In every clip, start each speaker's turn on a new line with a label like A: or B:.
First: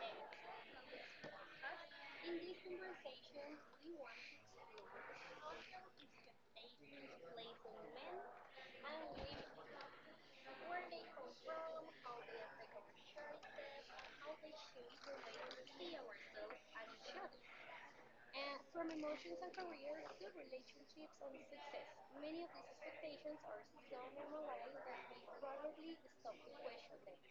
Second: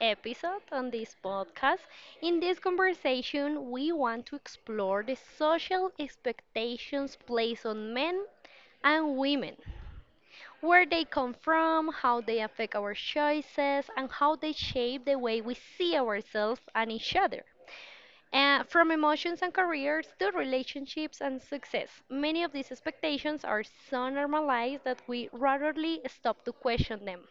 A: episode on this podcast. In this conversation, we want to explore the social expectations placed on men and women, where they come from, how they affect our choices, and how they shape the way we see ourselves and each other. From emotions and careers to relationships and success, many of these expectations are so normalized that we rarely stop to question them.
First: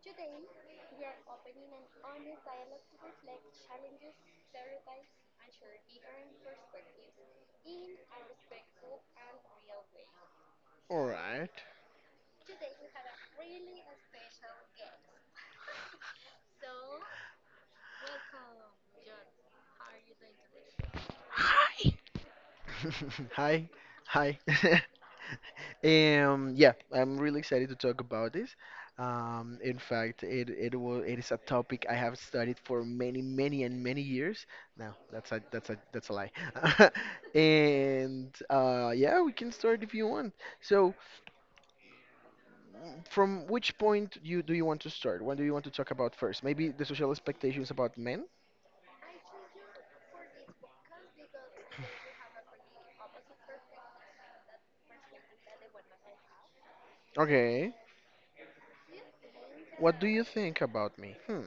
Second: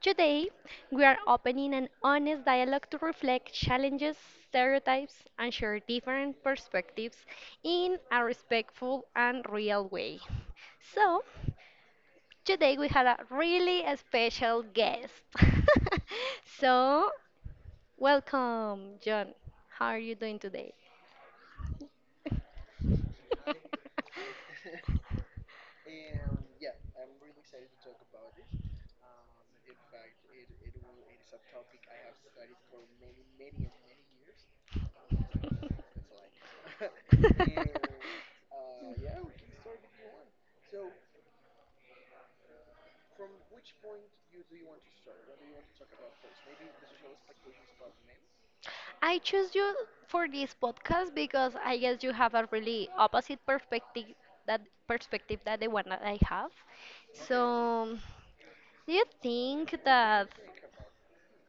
A: Today, we are opening an honest dialogue to reflect challenges, stereotypes, and share different perspectives in a respectful and real way.
B: All
A: So,
B: right.
A: today we have a really special guest. so, Welcome, John. How are you doing today?
B: Hi, hi. Yeah, I'm really excited to talk about this. In fact, it is a topic I have studied for many, many and many years. No, that's a lie. And yeah, we can start if you want. So, from which point you do you want to start? What do you want to talk about first? Maybe the social expectations about men?
A: I choose you for this podcast because I guess you have a really opposite that perspective that the one that I have.
B: Okay.
A: So, do you think
B: What do you
A: that
B: think about me? Hmm.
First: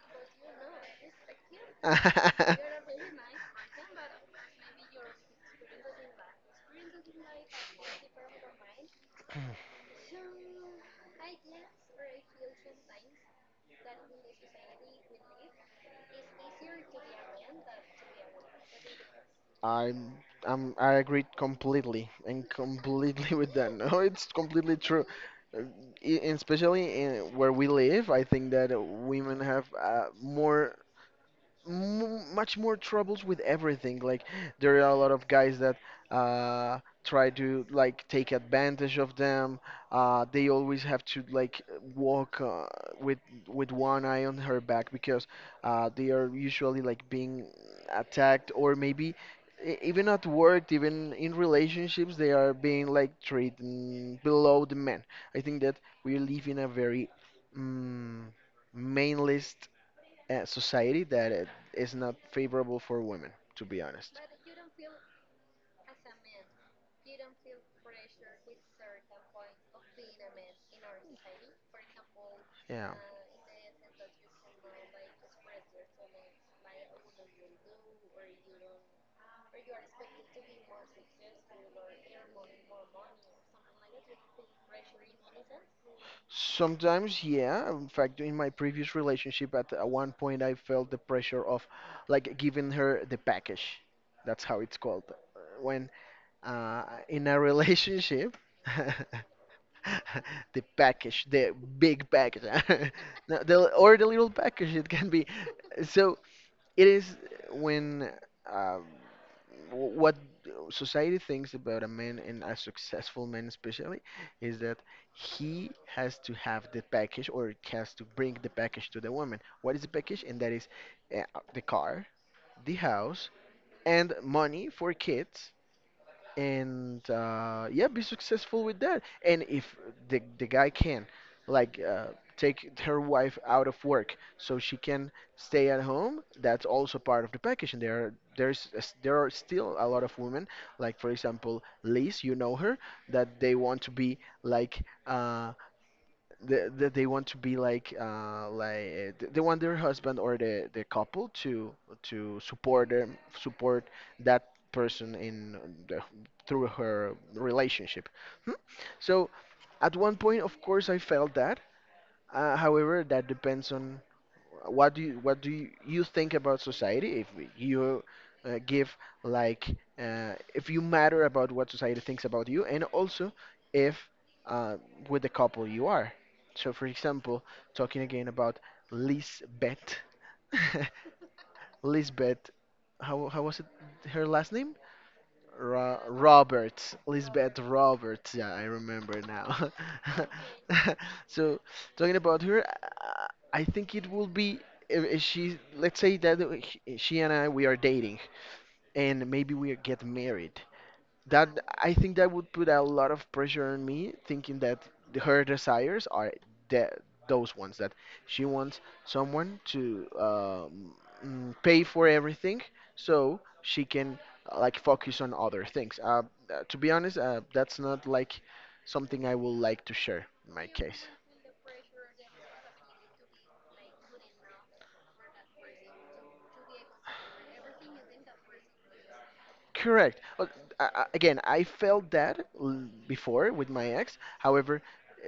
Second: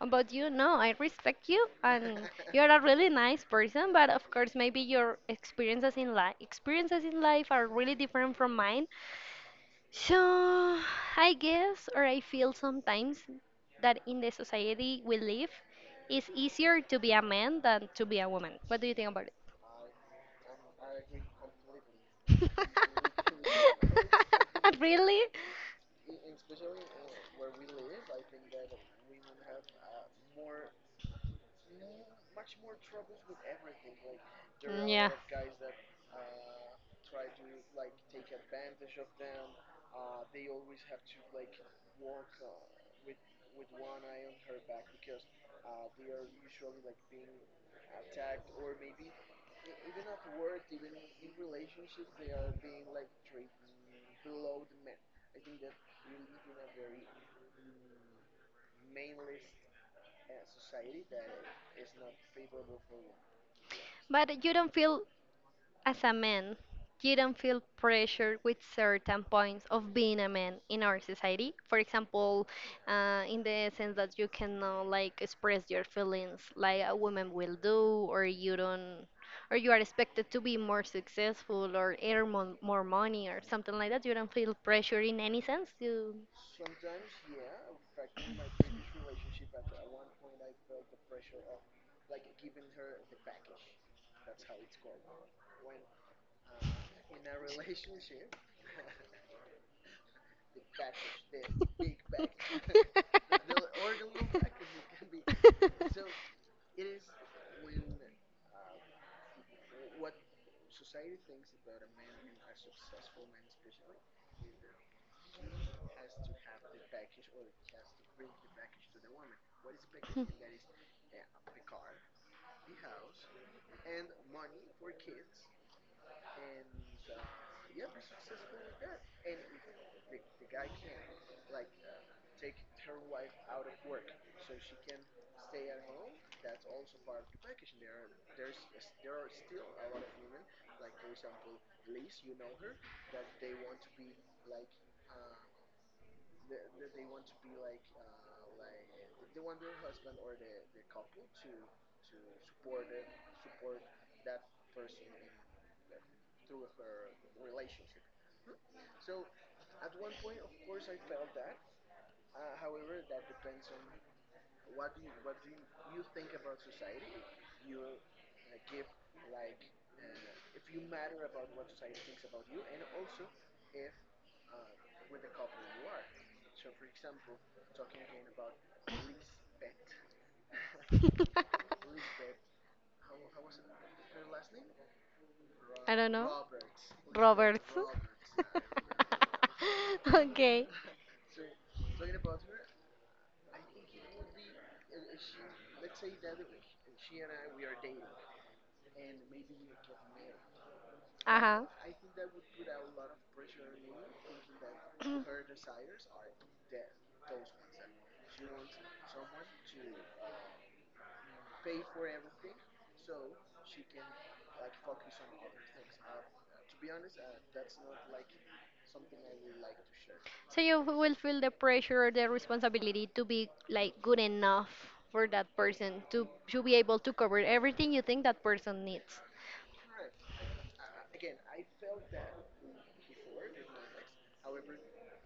A: about you? No, I respect you, and you're a really nice person. But of course, maybe your experiences in life are really different from mine. So, I guess, or I feel sometimes that in the society we live, it's easier to be a man than to be a woman. What do you think about it?
B: I'm, I agree completely and completely with that. No, it's completely true.
A: Really?
B: Uh, e- and Especially in where we live, I think that women have more much more troubles with everything. Like there are
A: Mm,
B: a lot
A: yeah.
B: of guys that try to like take advantage of them. They always have to like walk with with one eye on her back because they are usually like being attacked or maybe. Even at work, even in relationships, they are being like treated below the men. I think that we live in a very mm, mainless society that it is not favorable for women, to be honest.
A: But you don't feel as a man, you don't feel pressure with certain points of being a man in our society. For example,
B: Yeah.
A: in the sense that you cannot like express your feelings like a woman will do, or you don't, or you are expected to be more successful or earn mon more money or something like that. You don't feel pressure in any sense. You.
B: Sometimes, yeah. In fact, in my previous relationship, at one point, I felt the pressure of like giving her the package. That's how it's called. When in a relationship, the package, the big package, no, the, or the little package. It can be. So it is when um, what society thinks about a man and a successful man especially is that he has to have the package or has to bring the package to the woman. What is the package? And that is uh, the car, the house, and money for kids and yeah, be successful with that. And if the guy can, like, take her wife out of work so she can stay at home, that's also part of the package. And there's there are still a lot of women, like for example Liz, you know her, that they want to be like. They want to be like they want their husband or the couple to support that person in the, through her relationship. Hmm? So at one point, of course, I felt that, however, that depends on what do you think about society. If you give like, if you matter about what society thinks about you, and also if uh, with the couple you are. So, for example, talking again about Lisbeth, Lisbeth, how was it her last name?
A: I don't know.
B: Roberts, Lisbeth
A: Roberts.
B: Roberts. Yeah, I remember now.
A: Okay.
B: So talking about her, I think it will be if she. Let's say that she and I we are dating, and maybe we get married.
A: Uh
B: That
A: huh.
B: I think that would put a lot of pressure on me, thinking that her desires are the, those ones that she wants someone to pay for everything, so she can like focus on other things. To be honest, that's not like something I would like to share in
A: So
B: my
A: you
B: case.
A: will feel the pressure or the responsibility to be like good enough for that person to be able to cover everything you think that person needs.
B: Correct. Well, again, I felt that before with my ex. However,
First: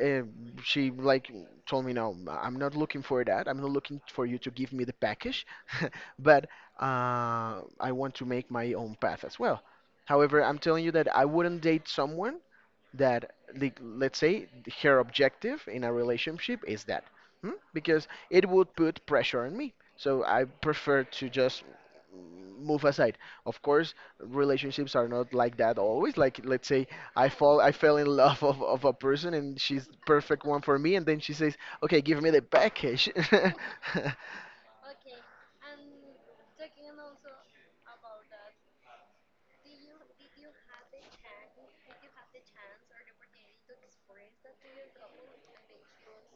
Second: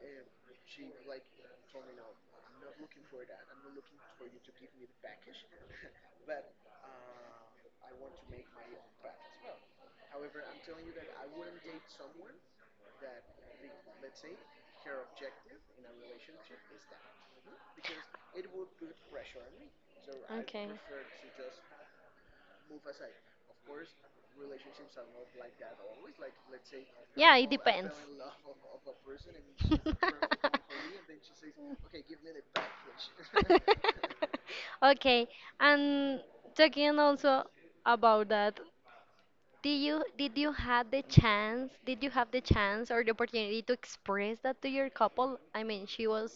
B: uh, she like told me, "No, I'm not looking for that. I'm not looking for you to give me the package, but I want to make my own path as well." However, I'm telling you that I wouldn't date someone that, like, let's say her objective in a relationship is that, hmm? Because it would put pressure on me, so I
A: Okay.
B: prefer to just move aside. Of course relationships are not like that always. Like let's say I
A: Yeah, it
B: fall I
A: depends.
B: fell in love of a person and she's perfect one for me, and then she says, "Okay, give me the package."
A: Okay, and talking also about that, did you have the chance? Did you have the chance or the opportunity to express that to your couple? I mean, she was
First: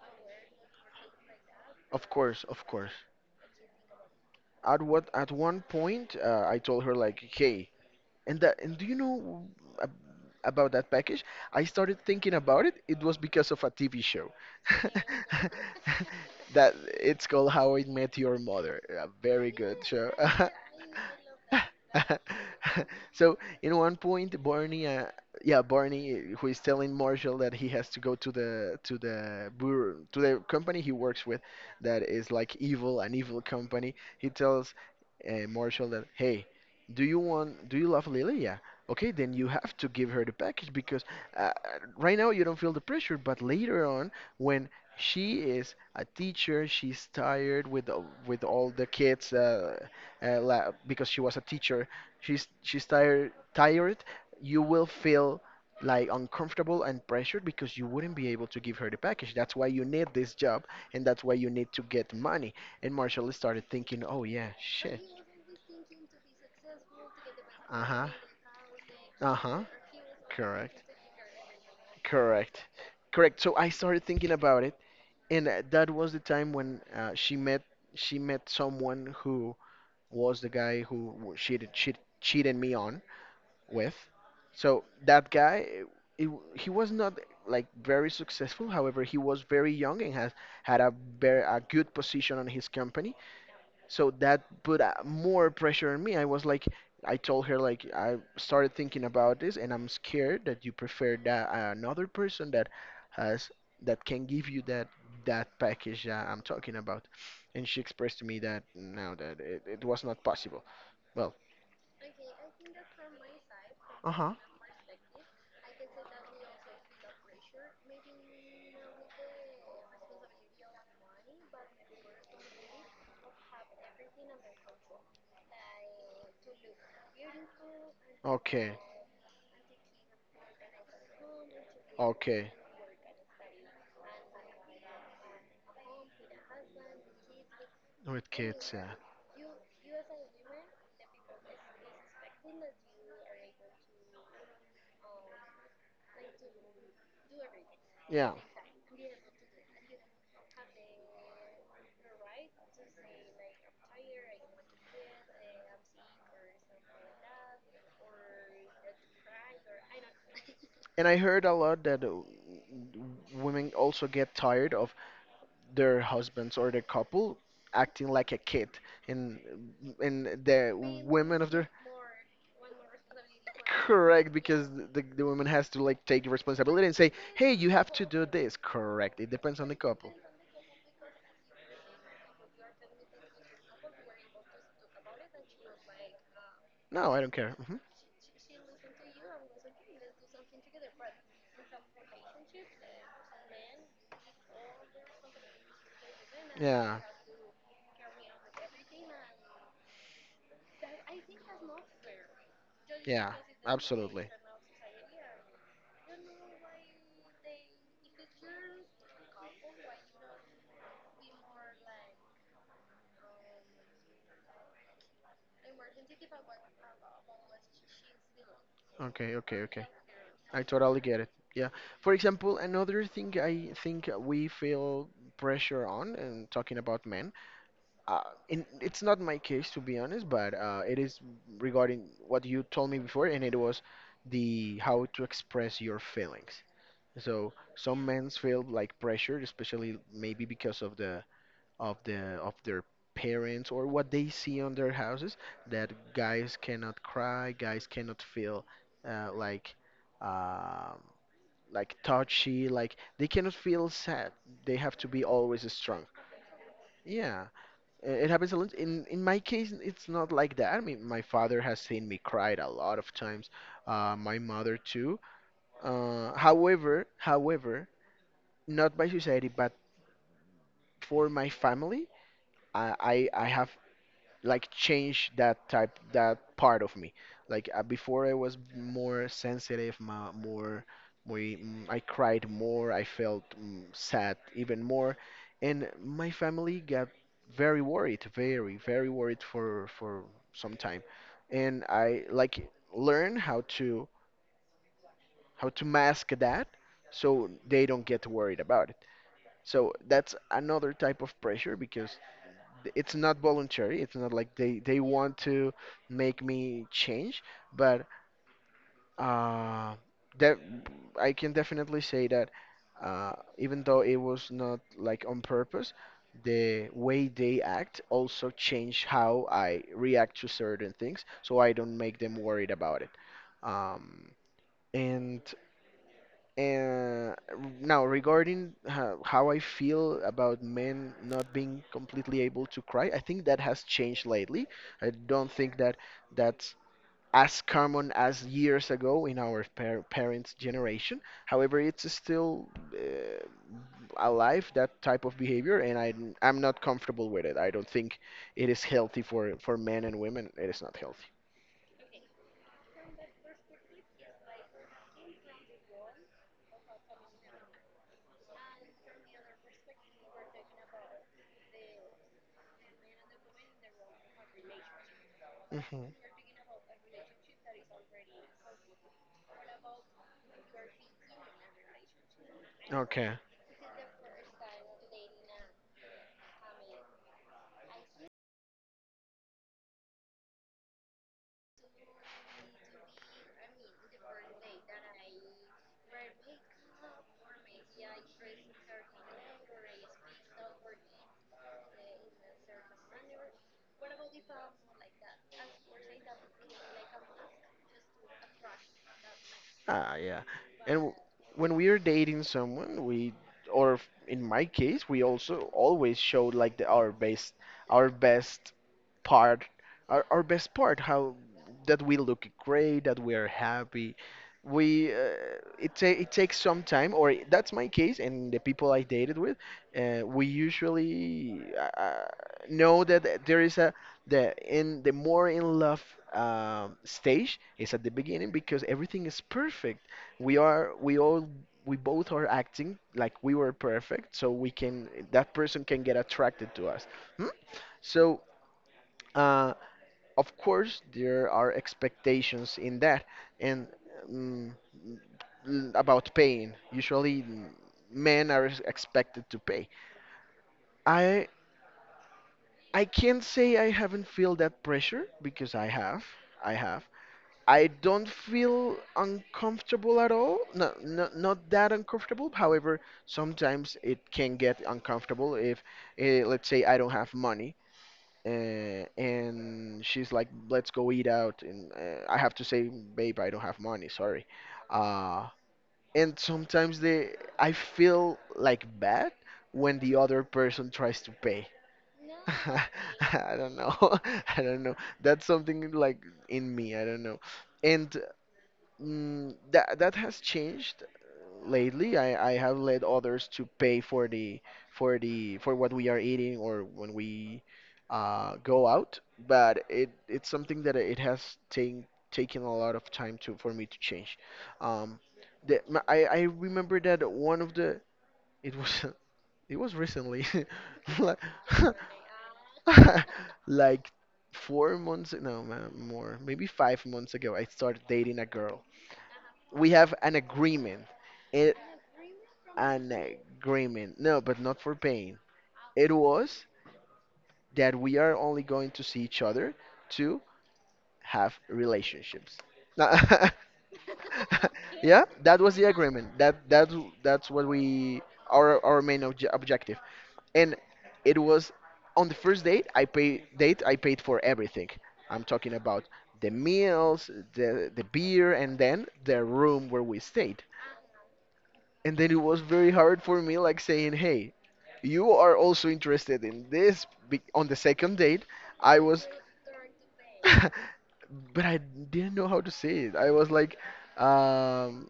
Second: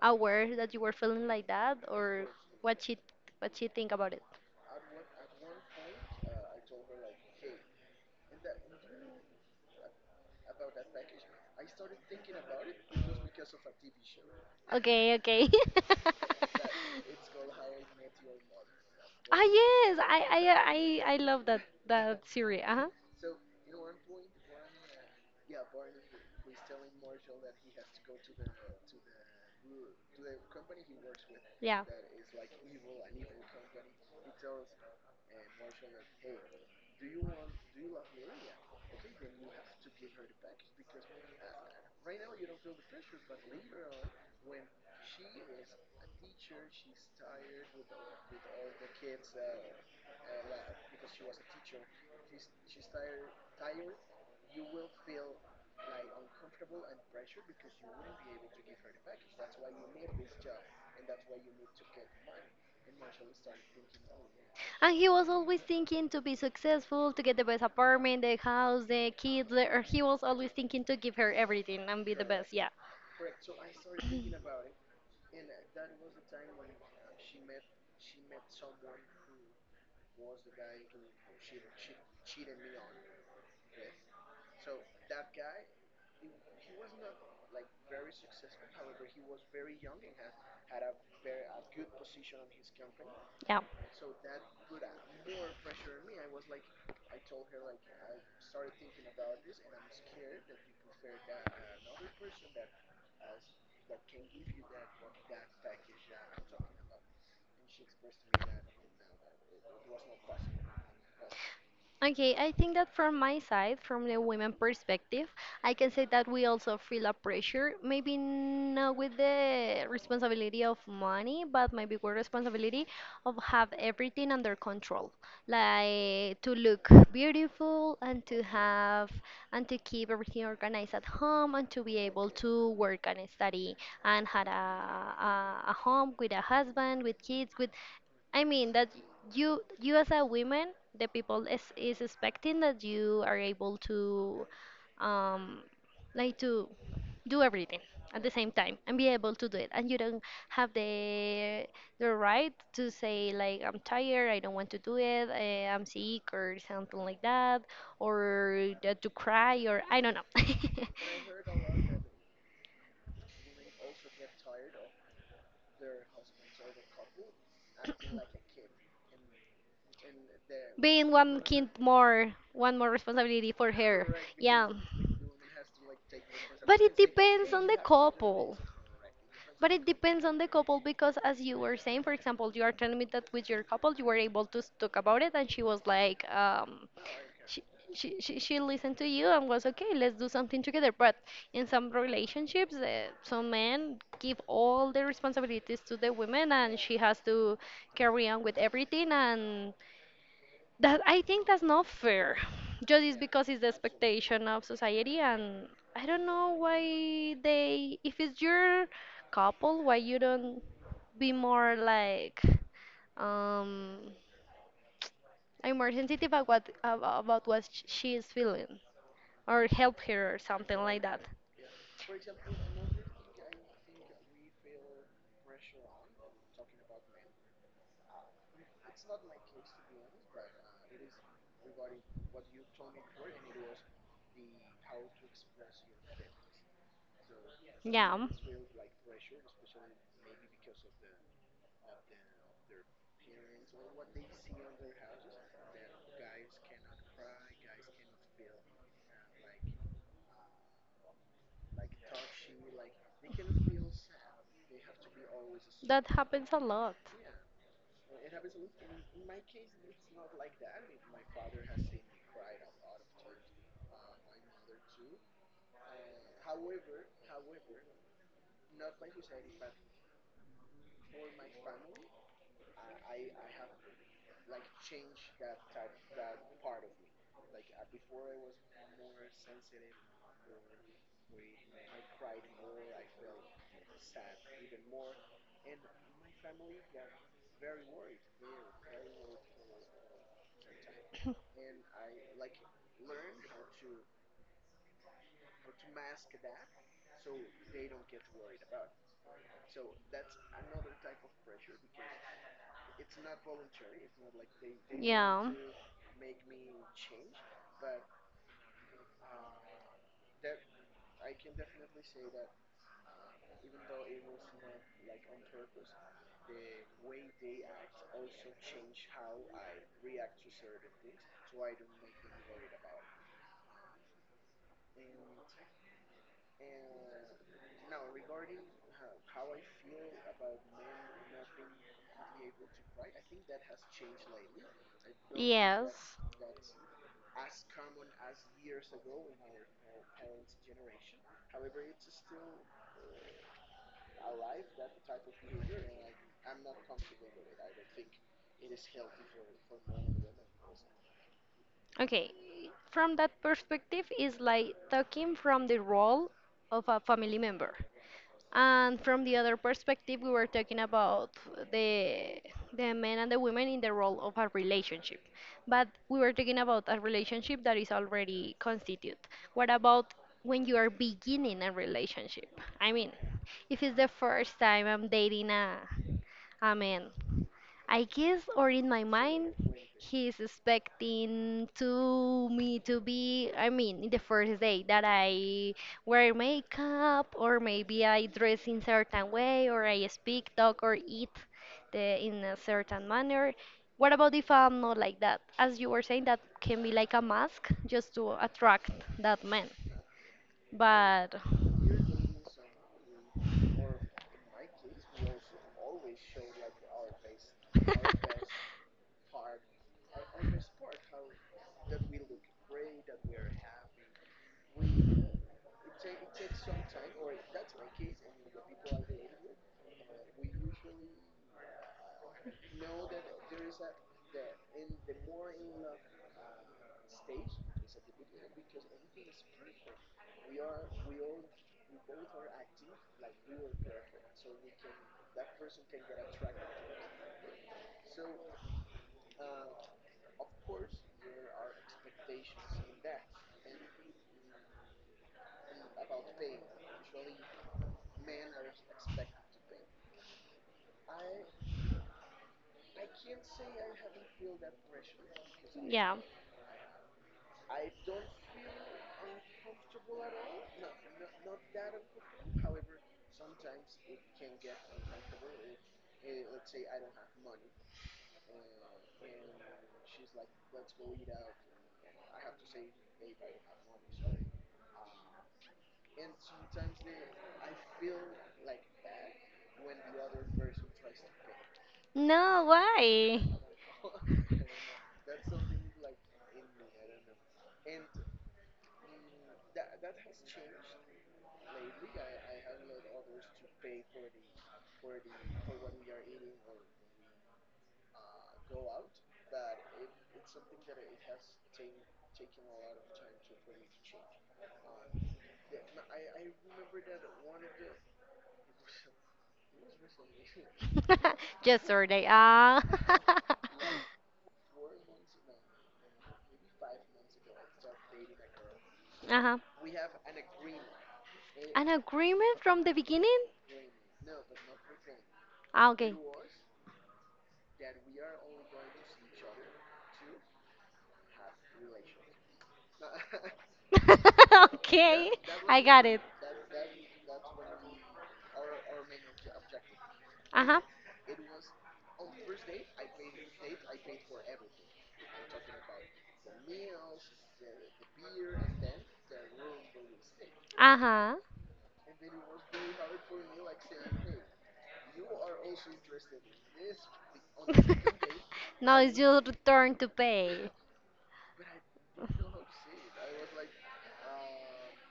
A: aware that you were feeling like that,
B: Of
A: or
B: course, of
A: what
B: course,
A: she what she think about it?
B: at one point I told her like, hey, and do you know ab- about that package? I started thinking about it. It was because of a TV show.
A: Okay, okay.
B: That, it's called How I Met Your Mother. A
A: ah
B: very good
A: yes,
B: show.
A: I I I I love that series. Uh huh.
B: So, in one point, Barney, yeah, Barney, who is telling Marshall that he has to go to the brewer, to the company he works with,
A: Yeah.
B: that is like evil, an evil company. He tells Marshall that, hey, do you want? Do you love Lilia? Okay, then you have to give her the package because, uh, right now you don't feel the pressure, but later on, when she is a teacher, she's tired with with all the kids, because she was a teacher. She's tired, tired. You will feel like uncomfortable and pressured because you wouldn't be able to give her the package. That's why you need this job, and that's why you need to get money. And Marshall started thinking, oh yeah,
A: And
B: shit.
A: he was always thinking to be successful, to get the best
B: Uh-huh.
A: apartment, the house, the kids.
B: Uh-huh.
A: Or he was always
B: Correct.
A: thinking to give her everything and be the best.
B: Correct.
A: Yeah,
B: Correct. So I started thinking about it, and that was the time when she met someone who was the guy who cheated me on with. So that guy, he was not like very successful. However, he was very young and has had a very a good position on his company,
A: yeah.
B: so that put more pressure on me. I was like, I told her, like, I started thinking about this and I'm scared that you prefer that another person that has, that can give you that package that I'm talking about. And she expressed to me that no, that it was not possible. Well,
A: Okay, I think that from my side, from the
B: uh-huh.
A: women perspective, I can say that we also feel a pressure, maybe not with the responsibility of money, but maybe with responsibility of have everything under control, like to look beautiful and to
B: Okay,
A: have, and to keep everything organized at home and to be able
B: okay.
A: to work and study, and had a home with a husband, with kids, with,
B: With
A: I
B: kids,
A: mean, that
B: yeah.
A: you as a woman, the people is expecting that you are able to um like to do everything at the
B: Yeah.
A: same time and be able to do it, and you don't have the right to say like, I'm tired, I don't want to do it, I'm sick or something like that, or that to cry, or I don't know.
B: And I heard a lot that women also get tired of their husbands or the couple acting like a kid. And the
A: Being one
B: women of their,
A: kid more, one more responsibility for her.
B: correct, because
A: Yeah.
B: the woman has to like take
A: But
B: responsibility and
A: it
B: say,
A: depends
B: hey,
A: on
B: you
A: the
B: have to do this.
A: couple.
B: Correct. It depends on
A: But
B: the
A: it
B: couple.
A: depends on the couple because, as you were saying, for example, you are telling me that with your couple you were able to s- talk about it, and she was like,
B: No, I don't care.
A: she,
B: Hmm.
A: she listened to you, and was okay, let's do something together. But in some relationships, some men give all the responsibilities to the women, and she
B: Yeah,
A: has to carry on with everything, and that, I think, that's not fair. Just is
B: yeah,
A: because it's the
B: absolutely.
A: expectation of society, and I don't know why they. If it's your couple, why you don't be more like, um, I'm more sensitive about about she is feeling,
B: Okay, okay,
A: or
B: okay.
A: help her or
B: I
A: something like
B: totally
A: that.
B: get it. Yeah. For example, another thing I think we feel pressure on, and talking about men, uh, in, it's not my case to be honest, but it is regarding what you told me before, and it was the how to express your feelings. So some
A: Yeah,
B: men feel like pressure, especially maybe because of the of their parents or what they see on their houses, that guys cannot cry, guys cannot feel like, um like, touchy, like they cannot feel sad. They have to be always
A: that
B: strong.
A: happens a lot.
B: Yeah, it happens a lot. In my case, it's not like that. I mean, my father has seen me cried a lot of times. My mother too. However, not by society, but for my family, I have like change that type, that part of me. Like before I was more sensitive, more more, I cried more, I felt sad even more, and my family got very worried, very worried for some time. And I like learn how to mask that so they don't get worried about it. So that's another type of pressure, because it's not voluntary, it's not like they want
A: Yeah.
B: to make me change, but uh that I can definitely say that, uh even though it was not like on purpose, the way they act also change how I react to certain things, so I don't make them worried about it. Um and uh, Now, regarding how I feel about men not being completely able to cry, I think that has changed lately. I don't think that
A: Yes.
B: that's as common as years ago in our parents' generation. However, it's still uh, alive, that type of behavior, and I'm not comfortable with it. I don't think it is healthy for men and women. It is not healthy.
A: Okay. From that perspective, is like talking from the role of a family member. And from the other perspective, we were talking about the the men and the women in the role of a relationship. But
B: Hmm.
A: we were talking about a relationship that is already constituted. What about when you are beginning a relationship? I mean,
B: Okay.
A: if it's the first time I'm dating a man, I guess, or in my mind, he's expecting to me to be, I mean, in the first day that I wear makeup, or maybe I dress in certain way, or I speak, talk, or eat, in a certain manner. What about if I'm not like that? As you were saying, that can be like a mask just to attract that man.
B: Ah, yeah. And w-
A: But
B: when we are dating someone, we, in my case, we also always show like our best part, our best part, how that we look great, that we are happy. We, it takes some time, or that's my case, and the people I dated with, we usually know that there is a the in the more in love stage is at the beginning because everything is perfect. We are we all we both are acting like we were perfect, so we can that person can get attracted to us. Hmm? So uh, of course there are expectations in that and. Um, about paying. Usually, men are expected to pay. I I can't say I haven't felt that pressure because I
A: yeah.
B: have. I have. I don't feel uncomfortable at all. No, no, not that uncomfortable. However, sometimes it can get uncomfortable if, let's say, I don't have money, and she's like, "Let's go eat out," and I have to say, "Babe, I don't have money. Sorry." Uh, and sometimes they, I feel bad when the other person tries to pay.
A: No, why?
B: I don't know. I don't know. That's something like in me. I don't know. And Mm, that that has changed lately. I have let others to pay for the for the for what we are eating or when we go out, but it's something that it has taken a lot of time to for me to change. Um, I remember that one of the it was it was recently like
A: Just sorry. Ah.
B: like 4 months no ma- more maybe 5 months ago I started dating a girl.
A: Uh-huh.
B: We have an agreement. It,
A: An agreement from the
B: an
A: beginning?
B: agreement. No, but not for paying.
A: Ah, okay.
B: It was that we are only going to see each other to have relationships. Now- yeah,
A: Okay.
B: that was
A: I
B: the
A: got it.
B: agreement. That's what we our main objective. And
A: Uh-huh.
B: it was on the first date I pay date I paid for everything. I'm talking about the meals, the beer, and then the room where we stayed.
A: Uh-huh.
B: And then it was very hard for me, like, saying, "Hey, you are also interested in this." On the second date,
A: Now
B: I
A: it's
B: was
A: your turn to pay.
B: but I didn't know how to say it. I was like, um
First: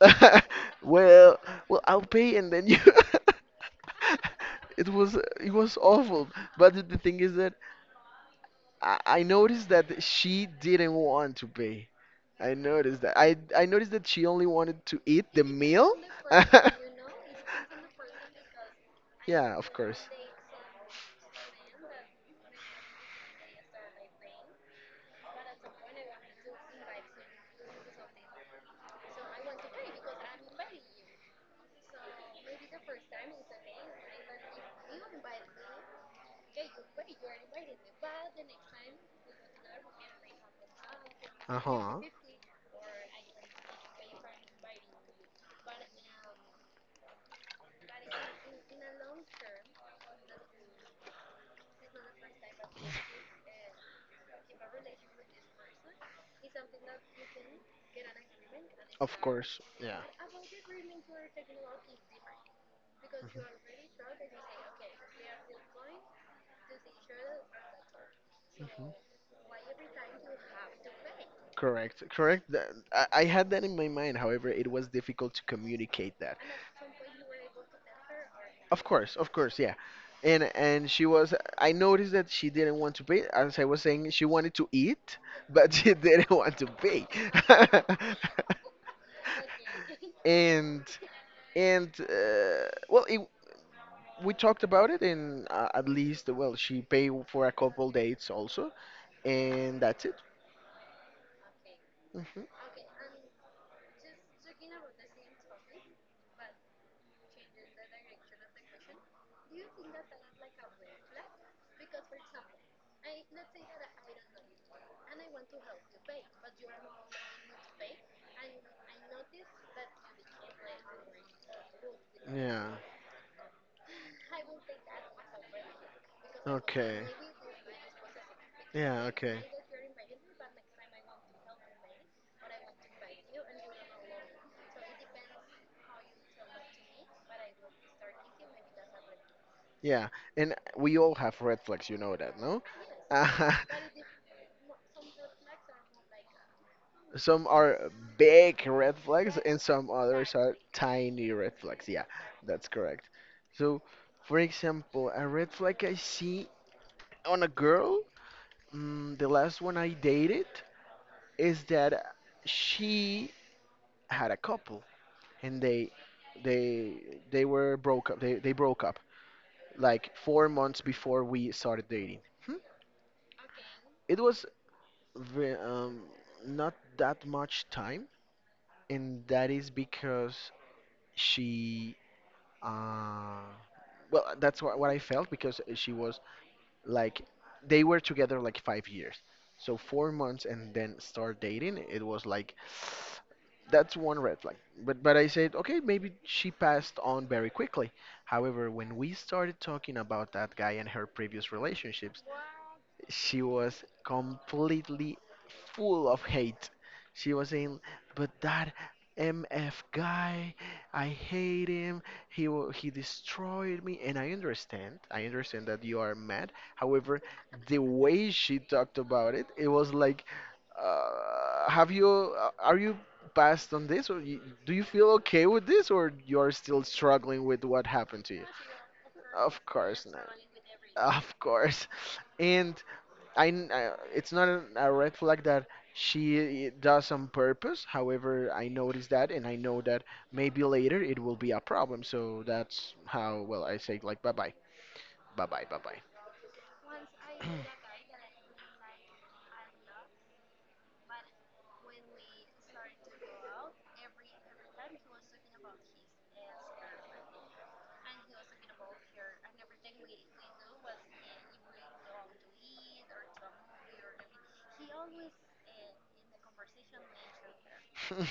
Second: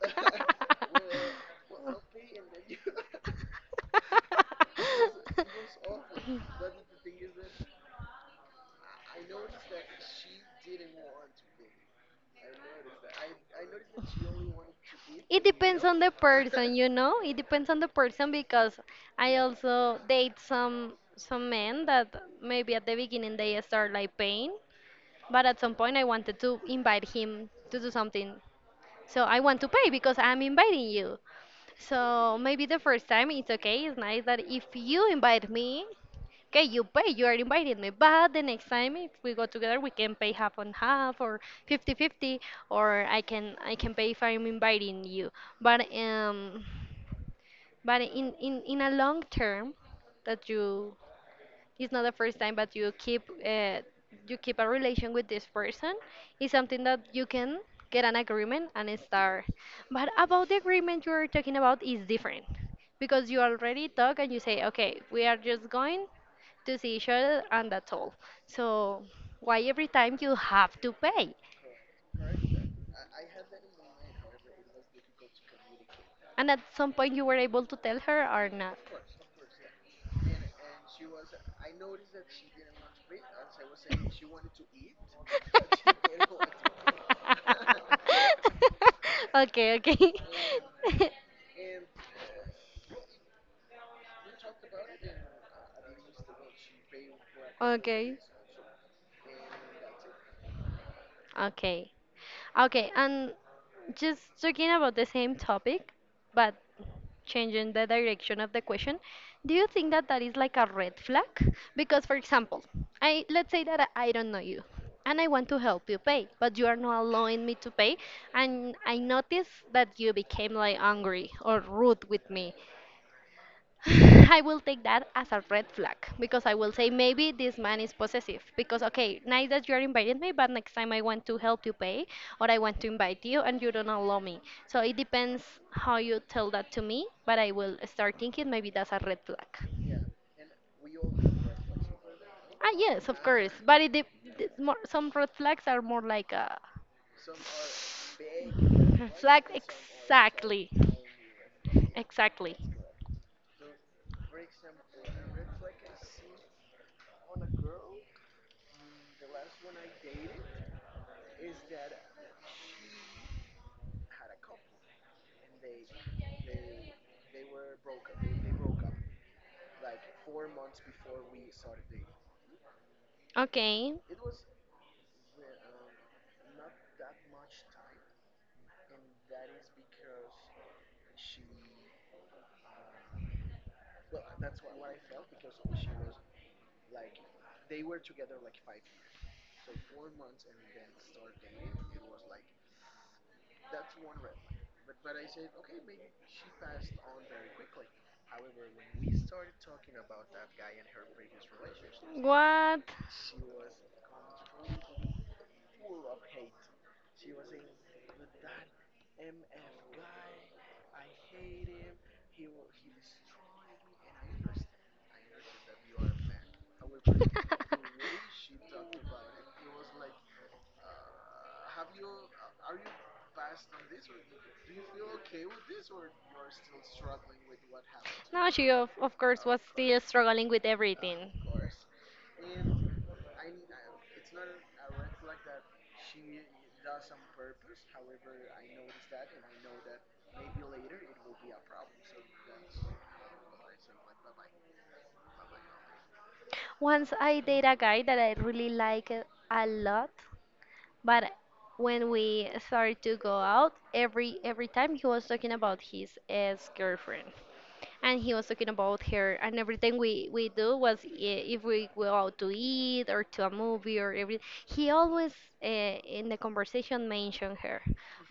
B: well, I'll pay and then you it was it was awful, but the thing is that I noticed that she didn't want to pay. I noticed that. I noticed that she only wanted to eat the
A: It depends
B: meal.
A: on the person. It depends on the person because I
B: Yeah, of
A: also
B: course.
A: date some men that maybe at the beginning they start like paying, but at some point I wanted to invite him to do something. So I want to pay because I'm inviting you. So maybe the first time it's okay, it's nice that if you invite me, okay, you pay, you are inviting me, but the next time if we go together, we can pay half on half or
B: Uh-huh.
A: fifty-fifty, or I can pay if I'm inviting you. But in a long term, that you it's not the first time, but you keep a relation with this person, it's something that you can get an agreement and
B: Of
A: start,
B: course. Yeah.
A: but about the agreement you're talking about is different because you already talk and you say, okay, we are just going to see each other and that's all.
B: Hmm.
A: So why every time you have to pay?
B: Correct. Correct. I had that in my mind. However, it was difficult to communicate that.
A: And at some point you were able to tell her or not?
B: Of course, yeah. And she was I noticed that she didn't want to pay. As I was saying, she wanted to eat, but she didn't want to pay.
A: Okay, okay.
B: And and we talked about it and at least, well, she paid for a couple
A: Okay.
B: dates also, and that's it.
A: Okay.
B: Hmm.
A: Okay, and just talking about the same topic, but changing the direction of the question, do you think that that is like a red flag? Because for example, I let's say that I don't know you and I want to help you pay, but you are not allowing me to pay, and I notice that you became like angry or rude with me.
B: Yeah.
A: I will take that as a red flag, because I will say,
B: Okay.
A: maybe this man is possessive. Because,
B: Yeah,
A: okay,
B: okay.
A: nice that you're inviting me, but next time I want to help you pay, or I want to invite you and you don't allow me. So it depends how you tell that to me, but I will start thinking maybe that's a red flag.
B: Yeah, and we all have red flags, you know that, no?
A: Ah, yes, of course,
B: Uh,
A: but it's more, some red flags are more like a
B: some are big red
A: red
B: flags
A: flag,
B: and some others are
A: exactly,
B: tiny red flags. Yeah,
A: exactly.
B: that's correct. So, for example, a red flag I see on a girl, mm, the last one I dated, is that she had a couple and they they were broke up. They broke up like 4 months before we started dating. Hmm?
A: Okay.
B: It was ve- um, not that much time, and that is because she uh well, that's what I felt, because she was like they were together like 5 years, so 4 months and then start dating. It was like that's one red flag, but I said, okay, maybe she passed on very quickly. However, when we started talking about that guy and her previous relationships,
A: What?
B: she was completely full of hate. She was saying, "But that MF guy, I hate him. He destroyed me." And I understand. I understand that you are mad. However, the way she talked about it, it was like, "Have you? Are you?" passed on this, or you, do you feel okay with this, or you're still struggling with what happened to you?
A: No, she of course
B: Of
A: was still
B: course not.
A: struggling with everything.
B: Of course. And it's not a red flag that she does on purpose. However, I noticed that, and I know that maybe later it will be a problem. So that's how, well, I say like bye bye, bye bye, bye bye.
A: Once I date a guy that I really like a lot, but when we started to go out, every time he was talking about his ex-girlfriend. And he was talking about her, and everything we do if we go out to eat or to a movie or every he always in the conversation mentioned her.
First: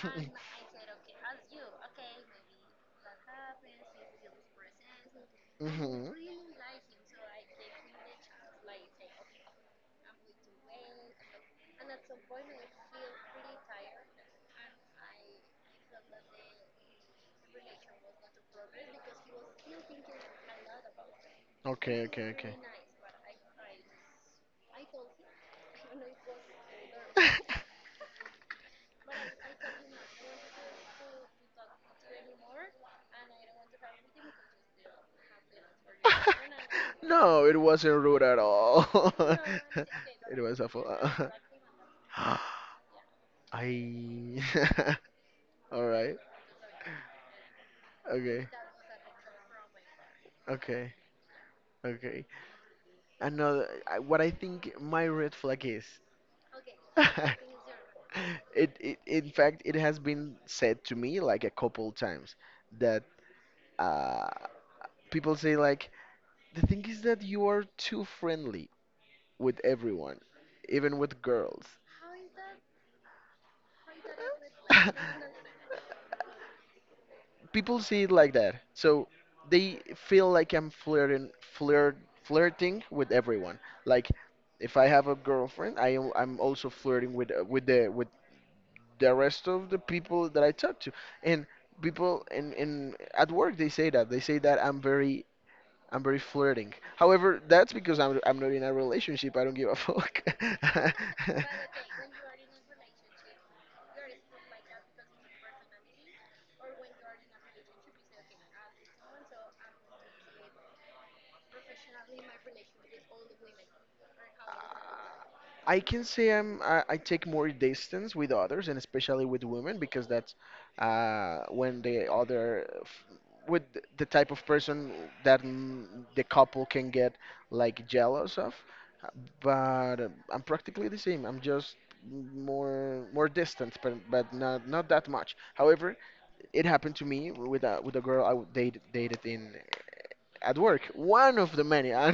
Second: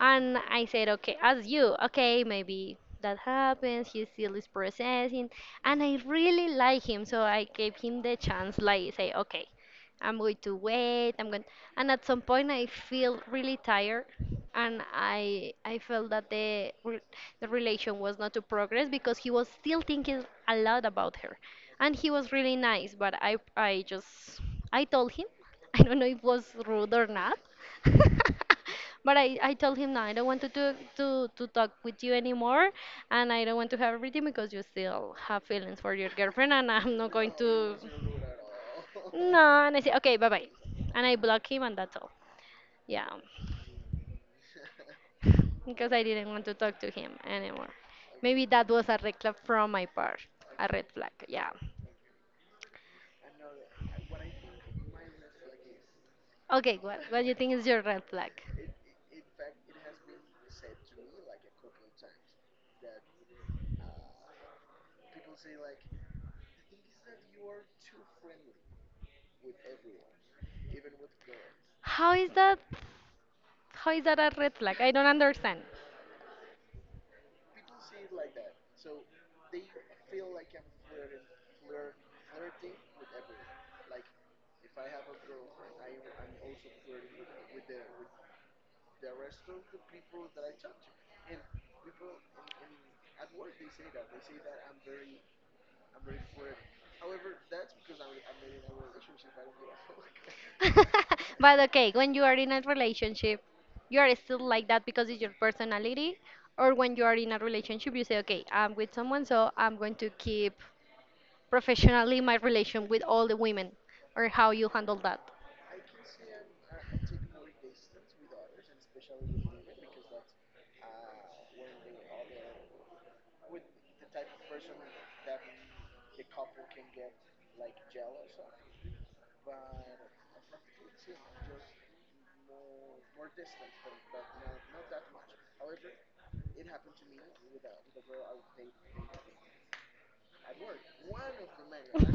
A: And I said, okay, as you okay, maybe that happens, he still is processing, and I
B: Hmm.
A: really like him, so I gave him the chance, like, say okay, I'm going to wait, I'm going and at some point I feel really tired, and I felt that the relation was not to progress because he was still thinking a lot about her. And
B: Okay,
A: he
B: okay,
A: was
B: okay.
A: really nice, but I just I told him, I don't know if it was rude or not. But I told him, no, I don't want to, do, to talk with you anymore, and I don't want to have everything because you still have feelings for your girlfriend, and I'm not going
B: No, it
A: to.
B: wasn't rude at all.
A: No, and I said, okay, bye
B: It
A: bye,
B: was awful.
A: and I block him, and that's all.
B: I.
A: Yeah,
B: All
A: because I
B: right.
A: didn't want to talk to him anymore. Maybe
B: Okay.
A: that was a red flag from my part. A red
B: Okay.
A: flag, yeah.
B: Okay. Another. What I think my red flag is.
A: Okay, what do you think is your red flag?
B: It, in fact, it has been said to me like a couple times that uh people say like, the thing is that you are too friendly with everyone, even with girls.
A: How is that how is that a red flag? I don't understand.
B: People see it like that, so they feel like I'm flirting with everyone. Like, if I have a girlfriend, I'm also flirting with with the rest of the people that I talk to. And people in at work, they say that I'm very flirting. However, that's because I'm not in a relationship. I don't give a fuck.
A: But okay, when you are in a relationship, you are still like that because it's your personality, or when you are in a relationship, you say, okay, I'm with someone, so I'm going to keep professionally my relation with all the women, or how you handle that.
B: I can say I take more distance with others and especially with women because that's when the other f- with th- the type of person that the couple can get like jealous of. Uh, But I'm practically the same. I'm just more distant, but not that much. However, it happened to me with a girl dated in at work, one of the many,
A: And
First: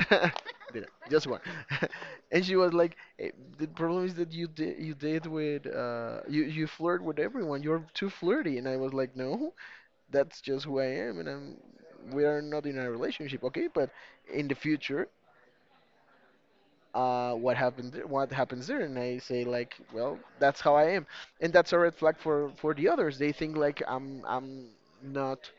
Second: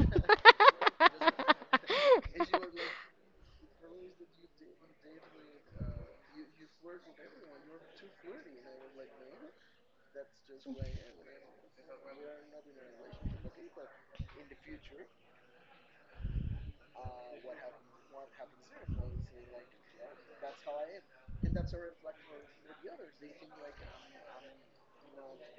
B: Just one. And she was like, "Eh, the problem is that you did with you flirt with everyone. You're too flirty." And I was like, "No, that's just who I am, and I'm we are not in a relationship, okay? But in the future." What happens there? And I say like, well, that's how I am, and that's a red flag for the others. They think like I'm not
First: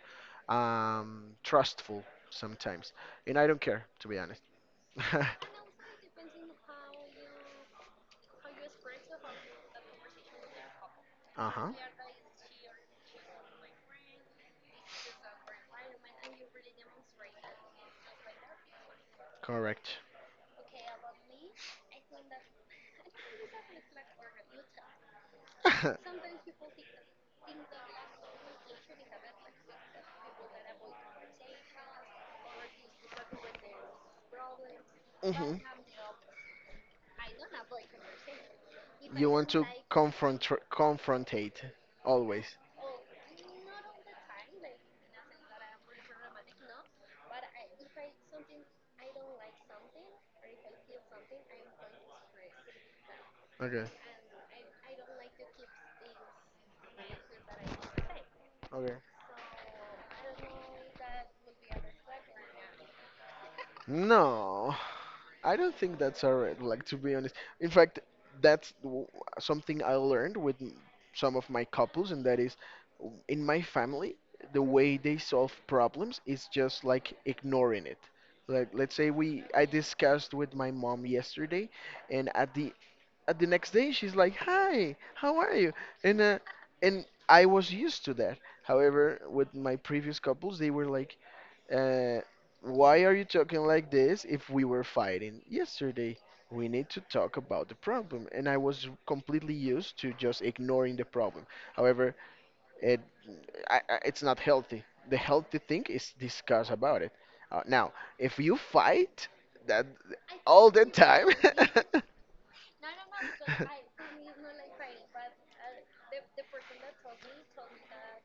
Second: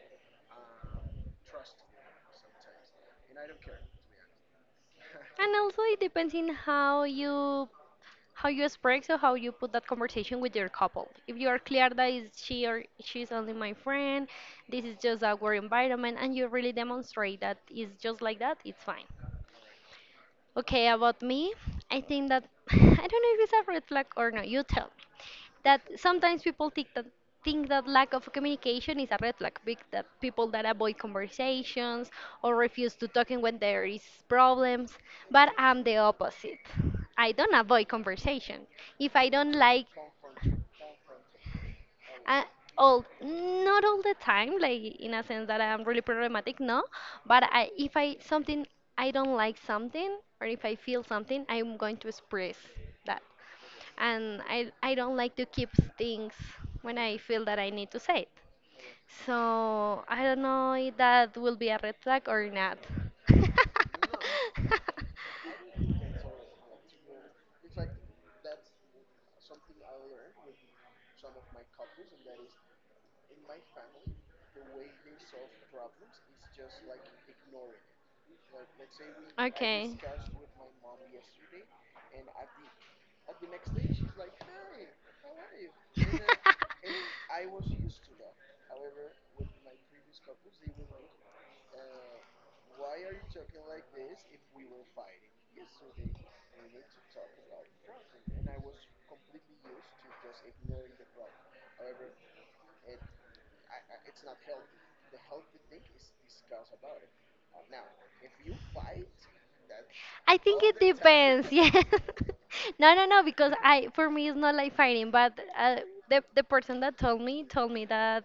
B: trustful sometimes, and I don't care, to be honest. Uh-huh.
A: also it depends in how you express or how you put that conversation with your couple. If you are clear that is she or she's only my friend, this is just our work environment, and you really demonstrate that it's just like that, it's fine.
B: Correct.
A: Okay, about me, I think that I don't know if it's a red flag or not, you tell. That sometimes people think that lack of communication is a red flag big, that people that avoid conversations or refuse to talking when there is problems. But
B: Hmm.
A: I'm the opposite. I don't avoid conversation if I
B: You want
A: don't
B: to
A: like.
B: confront confrontate
A: uh,
B: always.
A: all, not all the time, like in a sense that I'm really problematic, no, but I if I something, I don't like something, or if I feel something, I'm going to express that.
B: Okay.
A: And I don't like to keep things when I feel that I need to say it.
B: Okay.
A: So I don't know if that will be a red flag or not.
B: No, I don't think that's a red flag, to be honest. In fact, that's something I learned with some of my couples, and that is in my family, the way they solve problems is just like ignoring it. Like, let's say I
A: Okay.
B: discussed with my mom yesterday, and at the next day, she's like, "Hi, how are you?" And uh, and I was used to that. However, with my previous couples, they were like, uh, why are you talking like this if we were fighting yesterday? We need to talk about the problem. And I was completely used to just ignoring the problem. However, it, it's not healthy. The healthy thing is discuss about it. Now, if you fight that
A: I think
B: all
A: it
B: the time,
A: depends. Yeah. No, no, no, because I, for me it's not like fighting, but uh, the person that told me that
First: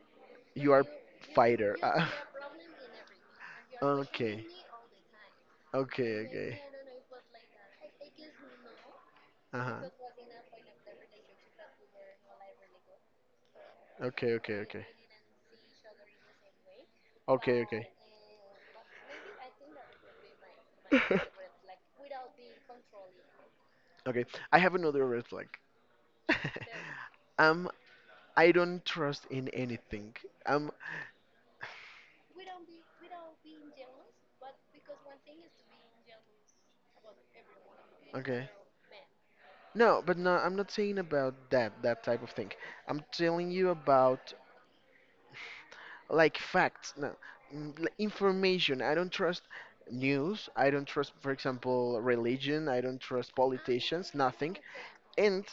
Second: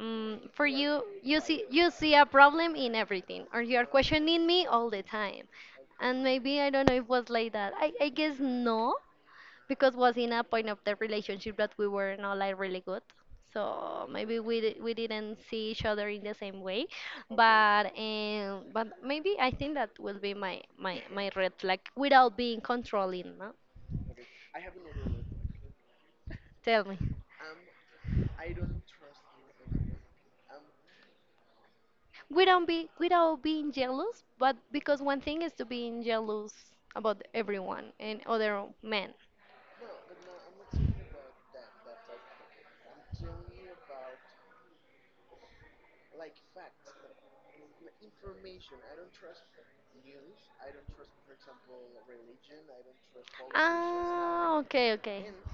A: for
B: you are
A: you,
B: fighter.
A: you see a problem in everything, or you're questioning
B: Okay,
A: me all the time. And
B: okay,
A: maybe
B: okay.
A: I don't know if it was like that. I guess no,
B: Uh-huh.
A: because was in a point of the relationship that we were not like really good, so
B: Okay,
A: maybe
B: okay, okay.
A: we didn't see each other in the same way. Okay.
B: Okay,
A: But
B: okay.
A: but maybe I think that will be my my red flag, without being controlling, no?
B: Okay, I have another red flag.
A: Tell me.
B: um, I don't trust in anything. Um,
A: Without be without being jealous. But because one thing is to being jealous about everyone and
B: okay.
A: other men.
B: No, but no, I'm not saying about that type of thing. I'm telling you about like facts. No, like information, I don't trust. News, I don't trust. For example, religion, I don't trust. Politicians,
A: Ah,
B: nothing.
A: okay, okay.
B: And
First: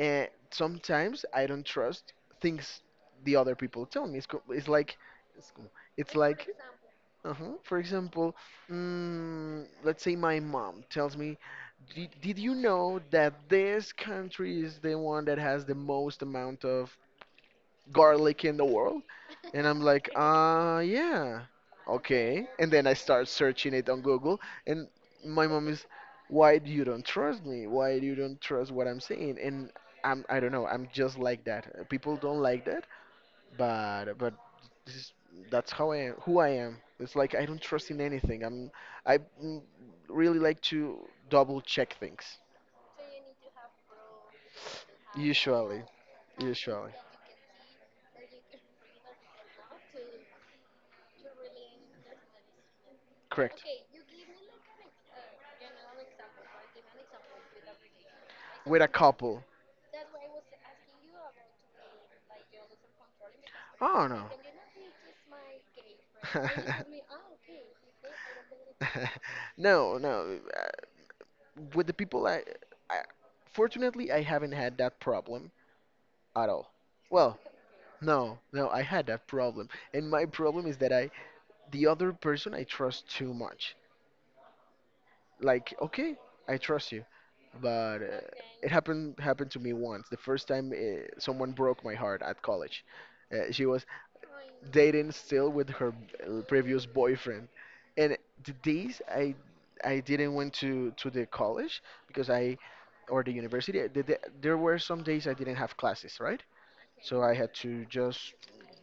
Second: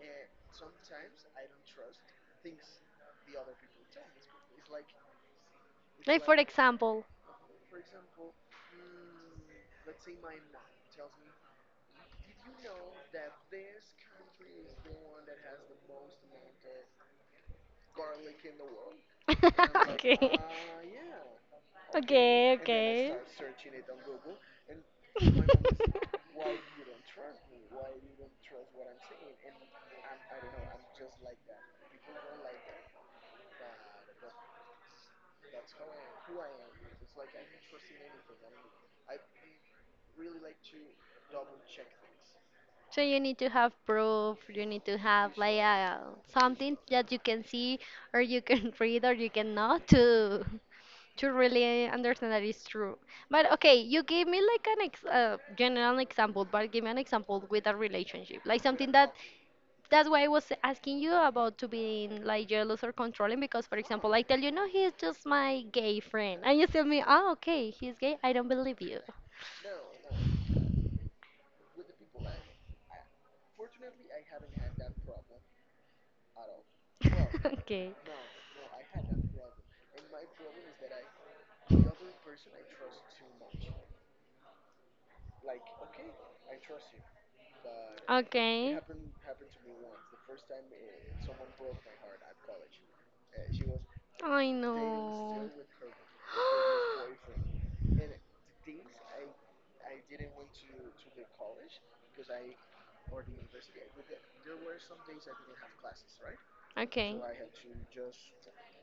B: uh, sometimes I don't trust things the other people tell me. It's, co- it's
A: Like, for
B: like
A: example.
B: uh-huh, for example, let's say my mom tells me, did you know that this country is the one that has the most amount of garlic in the world? And I'm like,
A: Okay.
B: yeah, okay. And then I start searching it on Google, and my mom is, why do you don't trust me? Why do you don't trust what I'm saying? And I don't know, I'm just like that. People don't like that, but this is, that's how I am, who I am. It's like I don't trust in anything. I mm, really like to double check things.
A: So you need to have proof, you need to have like,
B: Usually,
A: something
B: usually,
A: that you can see or you can read, or you cannot to really understand that it's true. But
B: correct.
A: okay, you gave me like an ex general example, but give me an example with a relationship, like
B: With a
A: something that.
B: couple.
A: That's why I was asking you about to being like jealous or controlling, because for
B: Oh,
A: example, I
B: no.
A: tell you, no, he's just my gay friend, and you tell me, oh, okay, he's gay, I don't believe you.
B: No, no. With the people, I, fortunately, I haven't had that problem at all. Well,
A: Okay.
B: no, no, I had that problem, and my problem is that the other person, I trust too much. Like, okay, I trust you, but it
A: Okay.
B: happened to me once. The first time someone broke my heart at college, she was
A: I
B: dating
A: know.
B: still with her previous boyfriend, and the days I didn't went to the college because I or the university, the, there were some days I didn't have classes, right?
A: Okay.
B: So I had to just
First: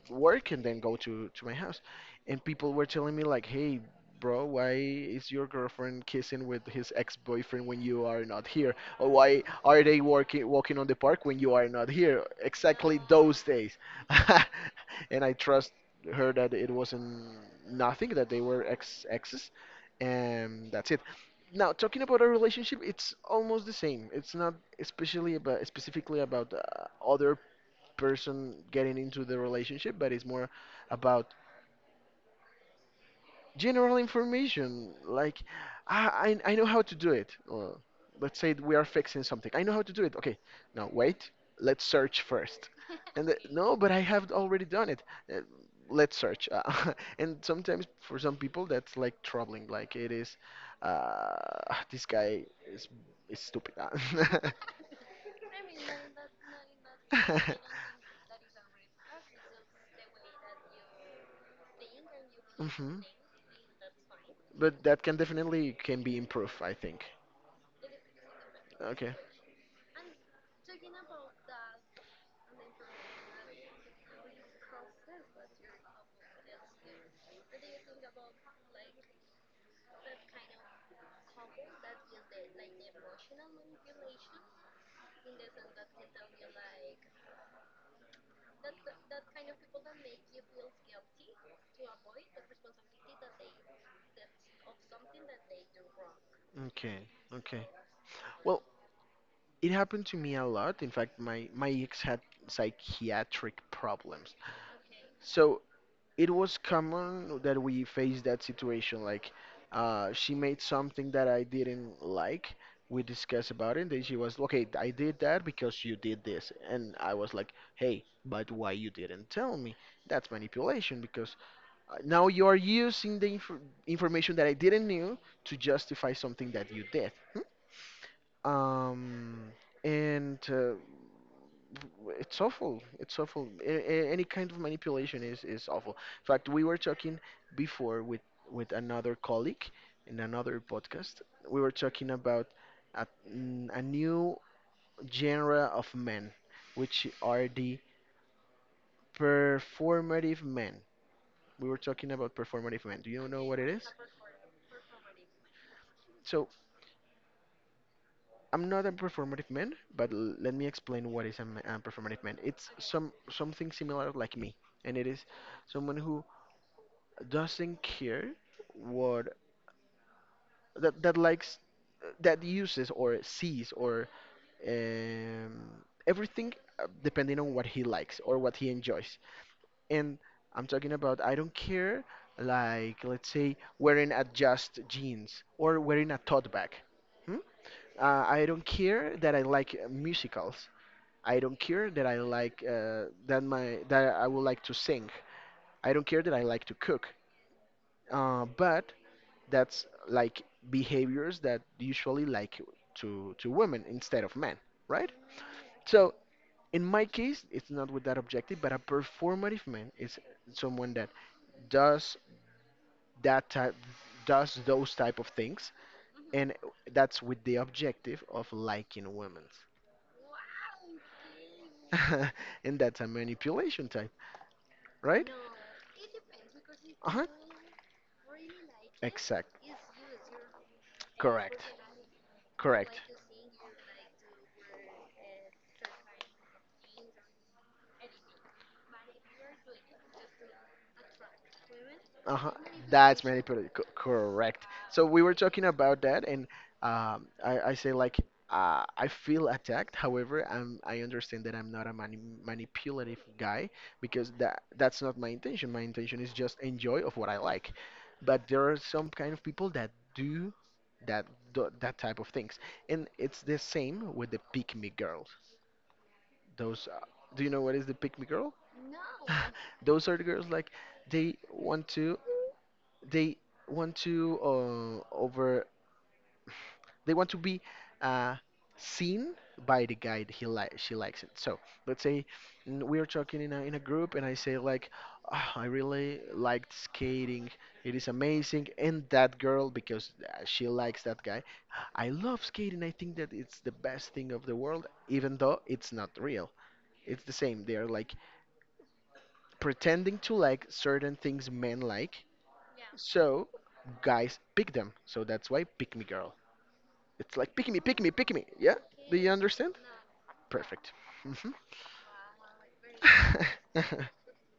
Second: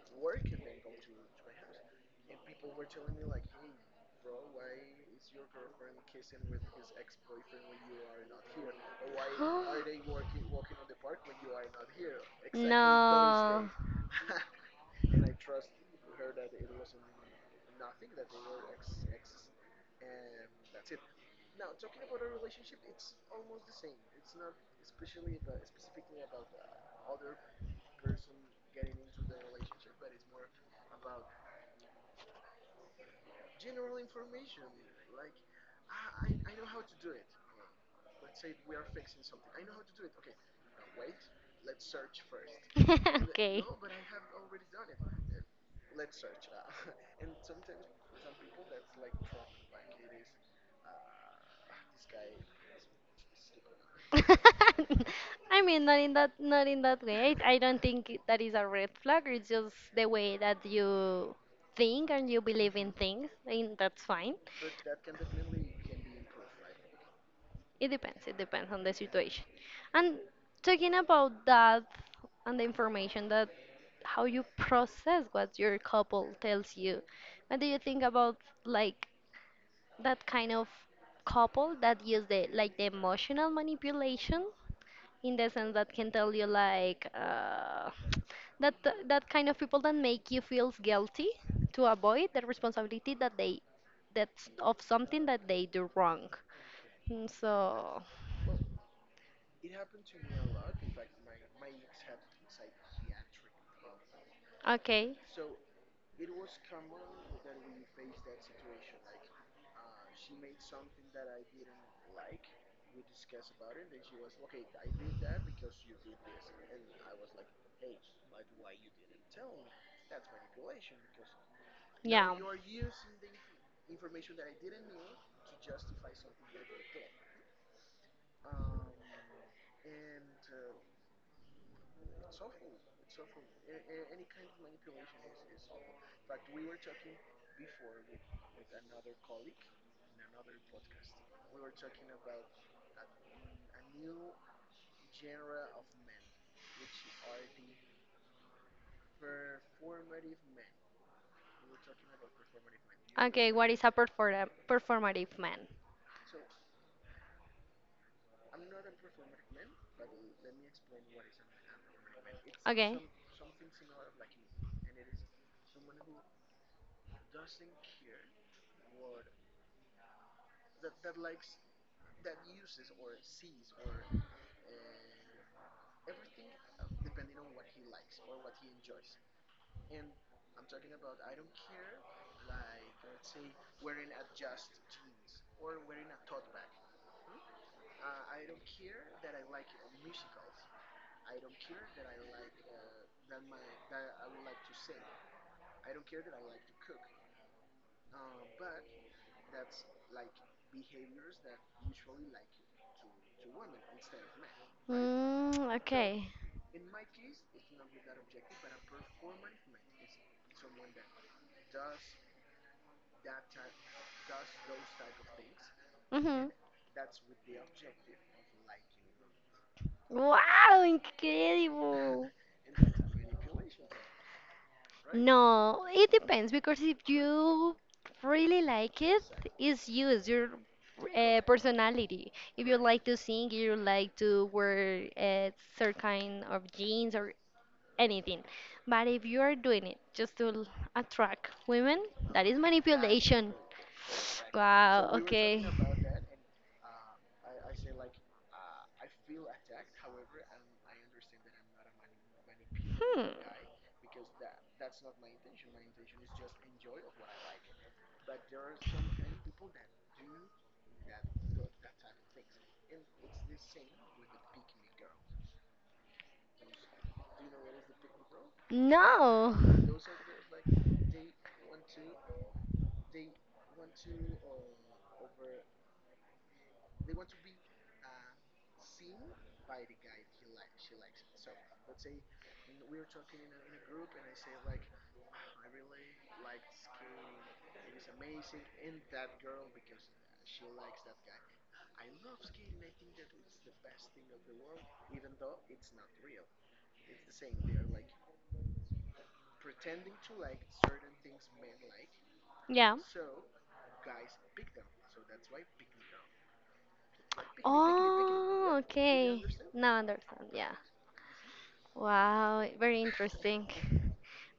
B: work and then go to my house. And people were telling me like, "Hey, bro, why is your girlfriend kissing with his ex-boyfriend when you are not here? Or why are they working walking on the park when you are not here?" Exactly those
A: No.
B: days. And I trust her that it wasn't nothing, that they were ex exes, and that's it. Now, talking about our relationship, it's almost the same. It's not especially about specifically about other person getting into the relationship, but it's more about general information. Like, I know how to do it. Or let's say we are fixing something. I know how to do it. Okay, now wait. Let's search first. And the,
A: okay.
B: no, but I have already done it. Uh, let's search. And sometimes for some people that's like troubling. Like uh, this guy is is stupid.
A: I mean, not in that, not in that way. I don't think that is a red flag. It's just the way that you think and you believe in
B: Hmm
A: things, and that's fine.
B: But that can definitely can be improved, I think.
A: It depends. It depends on the
B: Okay.
A: situation. And talking about that, and the information that, how you process what your couple tells you, what do you think about, like, that kind of couple that use the, like, the emotional manipulation, in the sense that can tell you like, that, that kind of people that make you feel guilty to avoid the responsibility that they, that's of something that they do wrong.
B: Okay,
A: Mm.
B: okay.
A: So
B: Well, it happened to me a lot. In fact, my ex had psychiatric problems.
A: okay,
B: So it was common that we faced that situation. Like, she made something that I didn't like. We discussed about it. Then she was, okay, I did that because you did this. And I was like, hey, but why you didn't tell me? That's manipulation because
A: yeah.
B: now you are using the information that I didn't knew to justify something that you did. Hmm? And it's awful. It's awful. Any kind of manipulation is awful. In fact, we were talking before with another colleague in another podcast. We were talking about a, a new genre of men, which are the performative men. We were talking about performative men. Do you know
A: Okay,
B: what it
A: what
B: is?
A: is a performative man?
B: So I'm not a performative man, but let me explain what is a performative man. It's
A: Okay.
B: something similar like me, and it is someone who doesn't care what that likes, that uses or sees or everything depending on what he likes or what he enjoys. And I'm talking about I don't care, like let's say wearing a just jeans or wearing a tote bag. Hmm? I don't care that I like musicals. I don't care that I like that I would like to sing. I don't care that I like to cook. But that's like behaviors that usually like to women instead of men, right?
A: Mm,
B: So
A: okay.
B: in my case, it's not with that objective, but a performative man is someone that does that type does those type of things,
A: Hmm.
B: and that's with the objective of liking women.
A: Wow, incredible.
B: And that's a manipulation,
A: Right?
B: right?
A: No, it depends, because if
B: Uh-huh.
A: you really like it,
B: Exact.
A: it's you, it's your
B: Correct.
A: personality. If you
B: Correct.
A: like to sing, you like to wear a certain kind of jeans or anything. But if you are doing it just to attract women, that
B: Uh-huh.
A: is
B: That's
A: manipulation.
B: manipulative. Correct. So
A: Wow,
B: we were
A: okay.
B: talking about that, and I say like I feel attacked. However, I understand that I'm not a manipulative
A: Hmm.
B: guy because that's not my intention. My intention is just enjoy of what I like. But there are some kind of people that do that, do that type of things, and it's the same with the pick me girls. Those, uh, do you know what is the pick me girl?
A: No.
B: Those are the girls like
A: Like.
B: they want to, they want to they want to be uh, seen by the guy that he like, she likes it. So let's say we are talking in a group, and I say like, "Ah, I really liked skating. It is amazing." And that girl, because she likes that guy, "I love skating. I think that it's the best thing of the world," even though it's not real. It's the same. They are like pretending to like certain things men like.
A: Yeah, so.
B: So guys pick them. So that's why pick me girl. It's like pick me, pick me, pick me.
A: Oh,
B: Yeah?
A: yeah,
B: Do you
A: okay.
B: understand?
A: Now I understand. Yeah.
B: Perfect. hmm
A: Wow, very interesting.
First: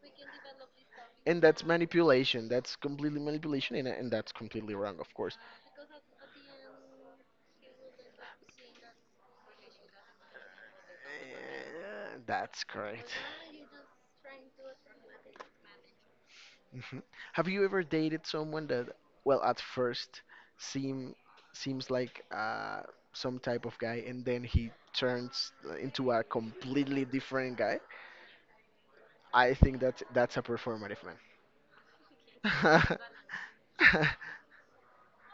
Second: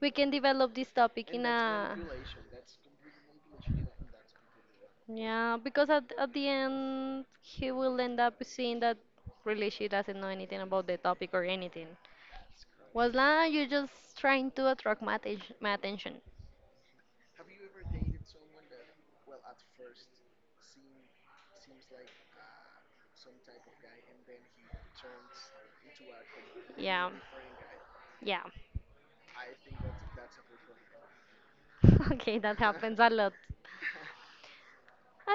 A: We can develop this topic
B: and
A: in
B: that's
A: a.
B: manipulation. That's completely manipulation, and that's completely wrong, of course.
A: Yeah, because at the end he will end up seeing that really she doesn't know anything about the
B: Eh,
A: topic or anything.
B: That's
A: Was
B: correct.
A: that you just trying to attract my, my attention?
B: Mhm. Have you ever dated someone that, well, at first seem seems like some type of guy, and then he turns into a completely
A: Yeah,
B: different guy?
A: yeah.
B: I think that that's a performative man.
A: Okay, that happens a lot.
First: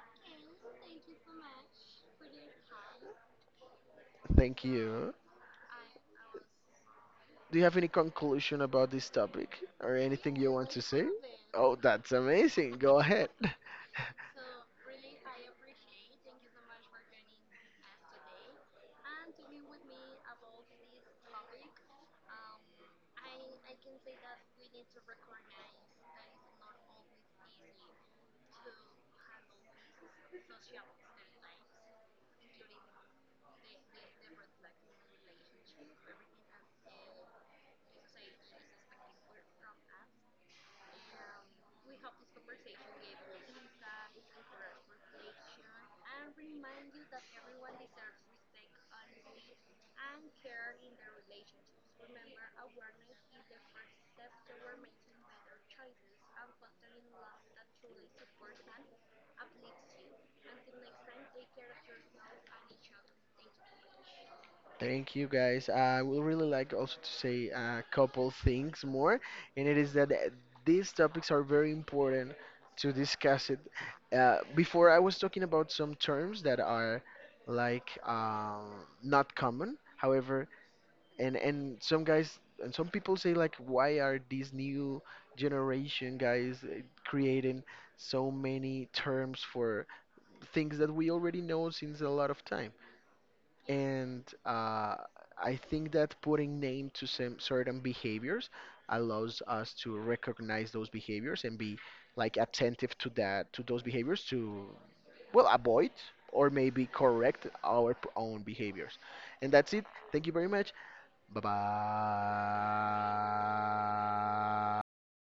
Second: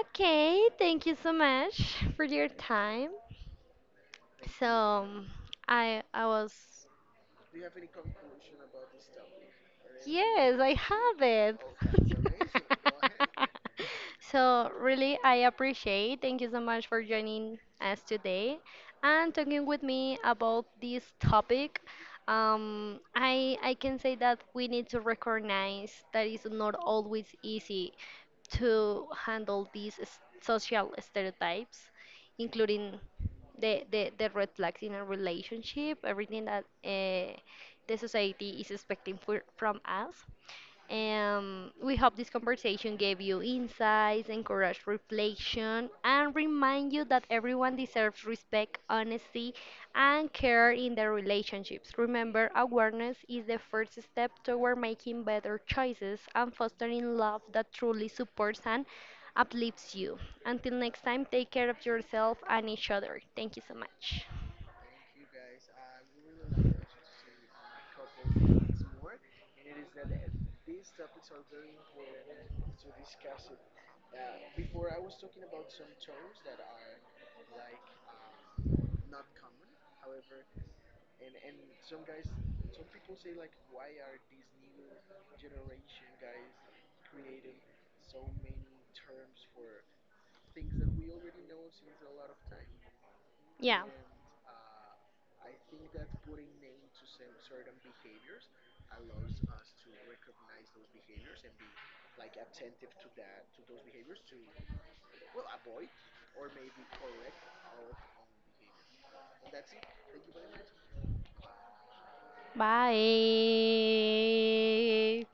A: Okay, thank you so much for your time.
B: Thank
A: So
B: you.
A: I was.
B: Do you have any conclusion about this topic or anything you
A: Yes,
B: want
A: I
B: to say?
A: have it.
B: Oh, that's amazing. Go ahead.
A: So, really, I appreciate. Thank you so much for joining us today and talking with me about this topic. I can say that we need to recognize that it's not always easy to handle these social stereotypes, including the the red flags in a relationship, everything that. The society is expecting for, from us. And we hope this conversation gave you insights, encouraged reflection, and remind you that everyone deserves respect, honesty, and care in their relationships. Remember, awareness is the first step toward making better choices and fostering love that truly supports and uplifts you. Until next time, take care of yourself and each other. Thank you so much.
B: Thank you, guys. I would really like also to say a couple things more, and it is that these topics are very important to discuss it. Before, I was talking about some terms that are like not common. However, and some guys and some people say like, why are these new generation guys creating so many terms for things that we already know since a lot of time?
A: Yeah.
B: And I think that putting name to some certain behaviors allows us to recognize those behaviors and be like attentive to that, to those behaviors, to well avoid or maybe correct our own behaviors. And that's it. Thank you very much. Bye bye.
A: Bye.